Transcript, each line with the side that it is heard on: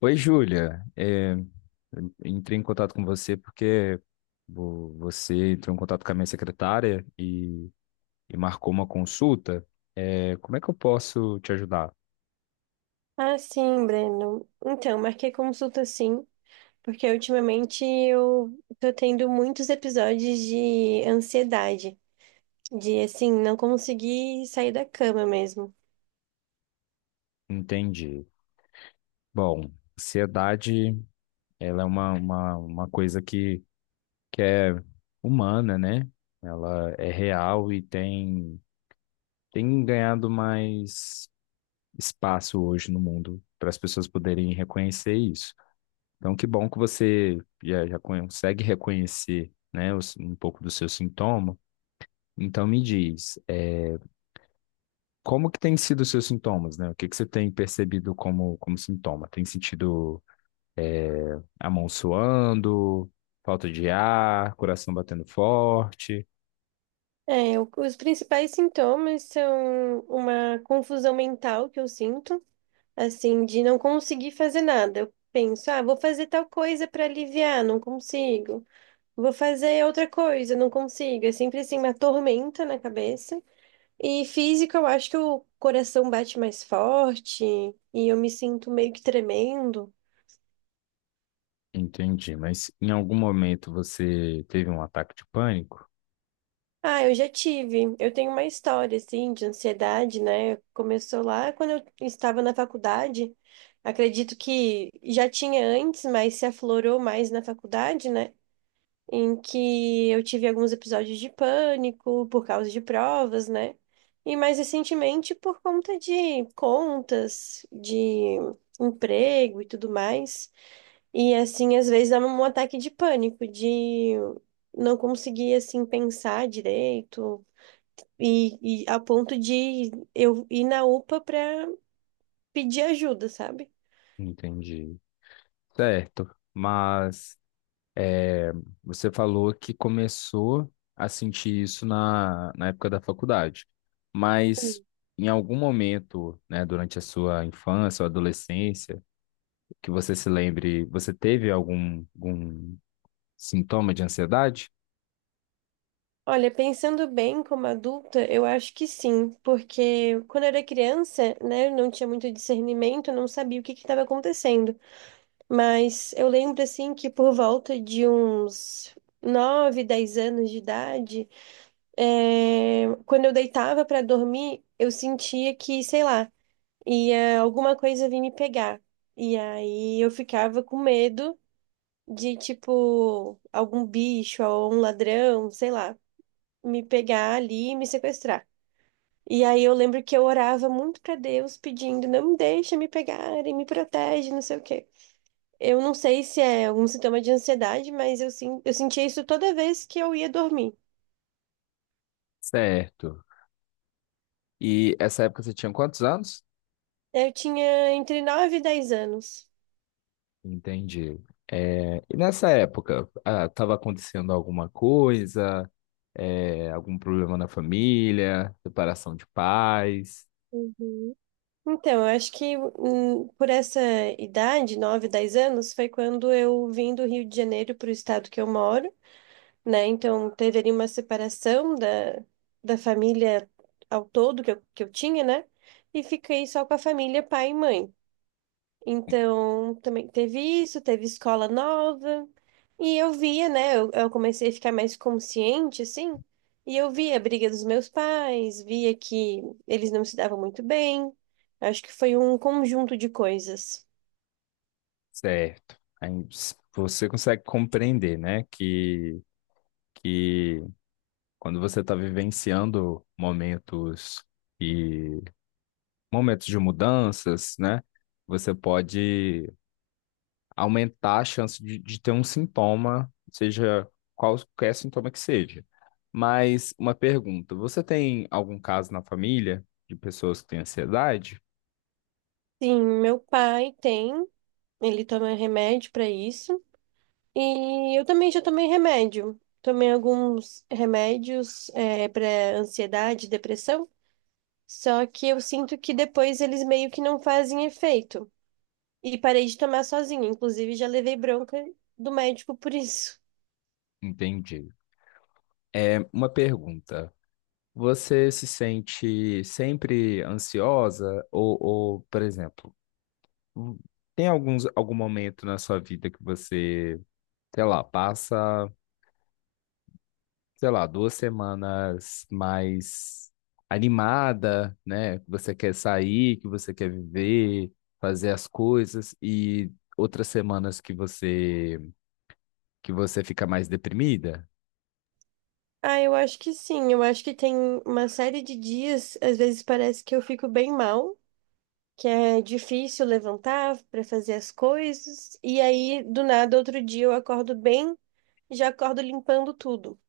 left: Oi, Júlia. Eu entrei em contato com você porque você entrou em contato com a minha secretária e marcou uma consulta. É, como é que eu posso te ajudar?
right: Ah, sim, Breno. Então, marquei consulta sim, porque ultimamente eu tô tendo muitos episódios de ansiedade, de assim, não conseguir sair da cama mesmo.
left: Entendi. Bom, ansiedade, ela é uma coisa que é humana, né? Ela é real e tem ganhado mais espaço hoje no mundo para as pessoas poderem reconhecer isso. Então, que bom que você já consegue reconhecer, né, um pouco do seu sintoma. Então, me diz, como que têm sido os seus sintomas, né? O que que você tem percebido como, como sintoma? Tem sentido a mão suando, falta de ar, coração batendo forte?
right: É, os principais sintomas são uma confusão mental que eu sinto, assim, de não conseguir fazer nada. Eu penso, ah, vou fazer tal coisa para aliviar, não consigo. Vou fazer outra coisa, não consigo. É sempre assim uma tormenta na cabeça. E física, eu acho que o coração bate mais forte e eu me sinto meio que tremendo.
left: Entendi, mas em algum momento você teve um ataque de pânico?
right: Ah, eu já tive. Eu tenho uma história, assim, de ansiedade, né? Começou lá quando eu estava na faculdade. Acredito que já tinha antes, mas se aflorou mais na faculdade, né? Em que eu tive alguns episódios de pânico por causa de provas, né? E mais recentemente por conta de contas, de emprego e tudo mais. E assim, às vezes dava um ataque de pânico, de não conseguir assim pensar direito e a ponto de eu ir na UPA para pedir ajuda, sabe?
left: Entendi. Certo, mas É, você falou que começou a sentir isso na época da faculdade, mas em algum momento, né, durante a sua infância ou adolescência, que você se lembre, você teve algum sintoma de ansiedade?
right: Olha, pensando bem como adulta, eu acho que sim, porque quando eu era criança, né, eu não tinha muito discernimento, eu não sabia o que que estava acontecendo. Mas eu lembro assim que por volta de uns 9 10 anos de idade, é, quando eu deitava para dormir, eu sentia que, sei lá, ia alguma coisa vir me pegar. E aí eu ficava com medo de, tipo, algum bicho ou um ladrão, sei lá, me pegar ali e me sequestrar. E aí eu lembro que eu orava muito para Deus pedindo, não me deixa me pegarem, me protege, não sei o quê. Eu não sei se é algum sintoma de ansiedade, mas eu, sim, eu sentia isso toda vez que eu ia dormir.
left: Certo. E essa época você tinha quantos anos?
right: Eu tinha entre 9 e 10 anos.
left: Entendi. E nessa época, estava acontecendo alguma coisa, algum problema na família, separação de pais?
right: Uhum. Então, eu acho que por essa idade, 9 10 anos, foi quando eu vim do Rio de Janeiro para o estado que eu moro, né? Então, teve ali uma separação da, da família ao todo que eu tinha, né? E fiquei só com a família pai e mãe. Então, também teve isso, teve escola nova. E eu via, né? Eu comecei a ficar mais consciente, assim. E eu via a briga dos meus pais, via que eles não se davam muito bem. Acho que foi um conjunto de coisas.
left: Certo. Aí você consegue compreender, né, que quando você está vivenciando momentos e momentos de mudanças, né, você pode aumentar a chance de ter um sintoma, seja qualquer sintoma que seja. Mas uma pergunta, você tem algum caso na família de pessoas que têm ansiedade?
right: Sim, meu pai tem, ele toma remédio para isso. E eu também já tomei remédio. Tomei alguns remédios, é, para ansiedade, depressão. Só que eu sinto que depois eles meio que não fazem efeito. E parei de tomar sozinha. Inclusive, já levei bronca do médico por isso.
left: Entendi. É uma pergunta. Você se sente sempre ansiosa? Ou, por exemplo, hum, tem algum momento na sua vida que você, sei lá, passa, sei lá, duas semanas mais animada, né? Que você quer sair, que você quer viver, fazer as coisas, e outras semanas que que você fica mais deprimida?
right: Ah, eu acho que sim. Eu acho que tem uma série de dias, às vezes parece que eu fico bem mal, que é difícil levantar para fazer as coisas. E aí, do nada, outro dia eu acordo bem, já acordo limpando tudo.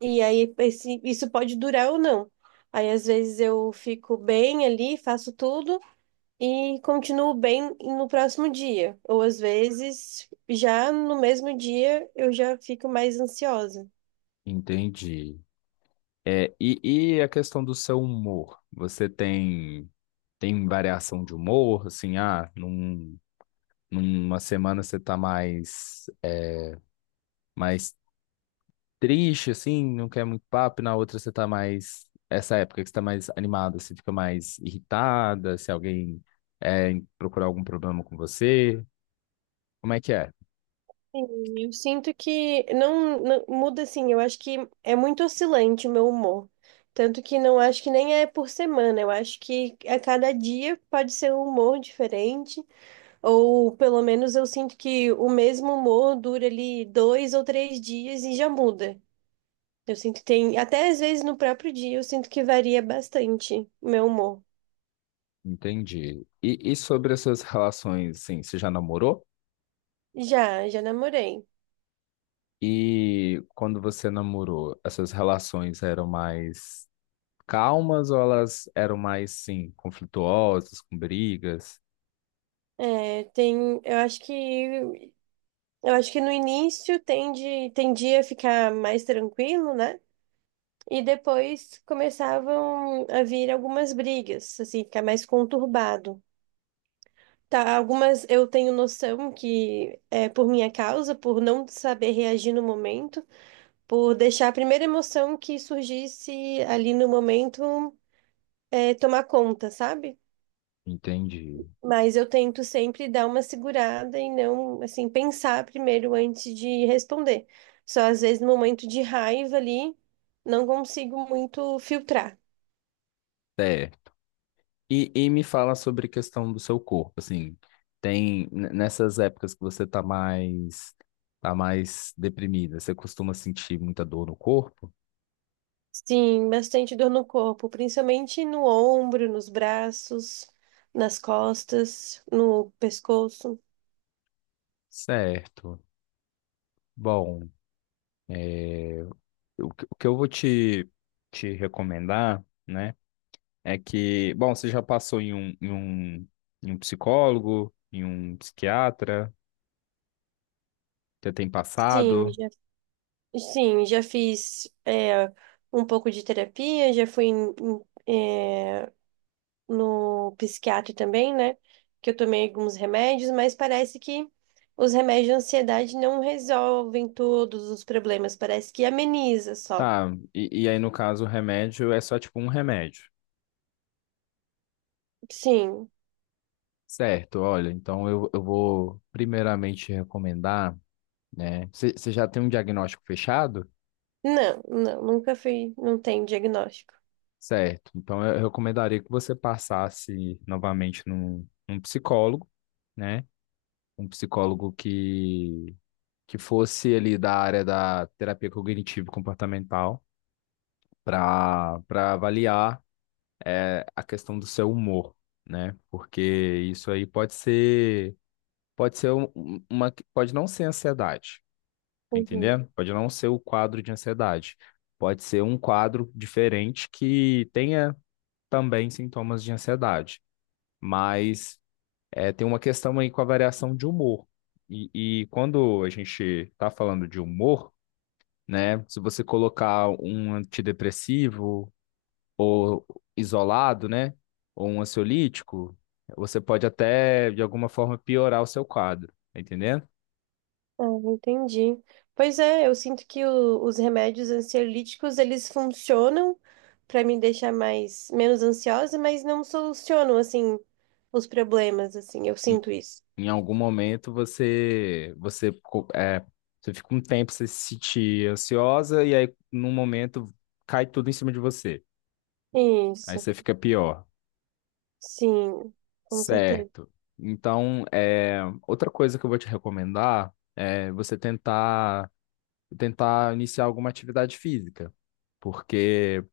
right: E aí, isso pode durar ou não. Aí, às vezes, eu fico bem ali, faço tudo. E continuo bem no próximo dia. Ou às vezes, já no mesmo dia, eu já fico mais ansiosa.
left: Entendi. E a questão do seu humor? Você tem variação de humor? Assim, ah, numa semana você tá mais, mais triste, assim, não quer muito papo, e na outra você tá mais. Essa época que você tá mais animada, você fica mais irritada, se alguém é, procurar algum problema com você. Como é que é?
right: Sim, eu sinto que muda assim, eu acho que é muito oscilante o meu humor. Tanto que não acho que nem é por semana, eu acho que a cada dia pode ser um humor diferente, ou pelo menos eu sinto que o mesmo humor dura ali dois ou três dias e já muda. Eu sinto que tem, até às vezes no próprio dia, eu sinto que varia bastante o meu humor.
left: Entendi. E sobre as suas relações, assim, você já namorou?
right: Já, já namorei.
left: E quando você namorou, as suas relações eram mais calmas ou elas eram mais, sim, conflituosas, com brigas?
right: É, tem, eu acho que no início tendia a ficar mais tranquilo, né? E depois começavam a vir algumas brigas, assim, ficar mais conturbado. Tá, algumas eu tenho noção que é por minha causa, por não saber reagir no momento, por deixar a primeira emoção que surgisse ali no momento é, tomar conta, sabe?
left: Entendi.
right: Mas eu tento sempre dar uma segurada e não, assim, pensar primeiro antes de responder. Só às vezes no momento de raiva ali, não consigo muito filtrar.
left: É. E me fala sobre a questão do seu corpo, assim, tem nessas épocas que você tá mais deprimida, você costuma sentir muita dor no corpo?
right: Sim, bastante dor no corpo, principalmente no ombro, nos braços, nas costas, no pescoço.
left: Certo. Bom, é, o que eu vou te recomendar, né, é que, bom, você já passou em um psicólogo, em um psiquiatra, você tem
right: Sim,
left: passado?
right: já, sim, já fiz é, um pouco de terapia, já fui em, no psiquiatra também, né? Que eu tomei alguns remédios, mas parece que os remédios de ansiedade não resolvem todos os problemas, parece que ameniza só.
left: Tá, e aí no caso o remédio é só tipo um remédio.
right: Sim.
left: Certo, olha, então eu vou primeiramente recomendar, né? Você já tem um diagnóstico fechado?
right: Não, não, nunca fui, não tem diagnóstico.
left: Certo, então eu recomendaria que você passasse novamente num psicólogo, né? Um psicólogo que fosse ali da área da terapia cognitivo-comportamental para avaliar a questão do seu humor, né? Porque isso aí pode ser. Pode ser pode não ser ansiedade, tá
right: Uhum.
left: entendendo? Pode não ser o quadro de ansiedade. Pode ser um quadro diferente que tenha também sintomas de ansiedade, mas tem uma questão aí com a variação de humor. E, e quando a gente está falando de humor, né? Se você colocar um antidepressivo ou isolado, né? Ou um ansiolítico, você pode até de alguma forma piorar o seu quadro, tá entendendo?
right: Ah, entendi. Pois é, eu sinto que os remédios ansiolíticos, eles funcionam para me deixar mais menos ansiosa, mas não solucionam assim os problemas assim. Eu sinto isso.
left: Em algum momento você você fica um tempo você se sentir ansiosa e aí num momento cai tudo em cima de você. Aí
right: Isso.
left: você fica pior.
right: Sim, com certeza.
left: Certo. Então, outra coisa que eu vou te recomendar é você tentar iniciar alguma atividade física, porque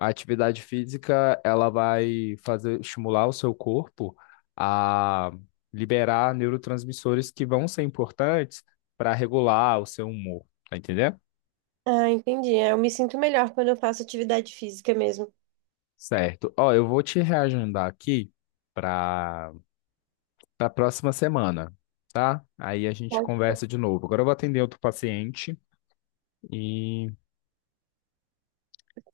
left: a atividade física, ela vai fazer estimular o seu corpo a liberar neurotransmissores que vão ser importantes para regular o seu humor, tá entendendo?
right: Ah, entendi. É, eu me sinto melhor quando eu faço atividade física mesmo.
left: Certo. Ó, eu vou te reagendar aqui para para próxima semana, tá? Aí a gente
right: Pode.
left: conversa de novo. Agora eu vou atender outro paciente e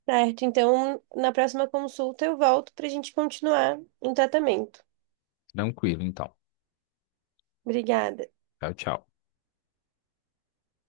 right: Certo, então na próxima consulta eu volto para a gente continuar o tratamento.
left: tranquilo, então.
right: Obrigada.
left: Tchau, tchau.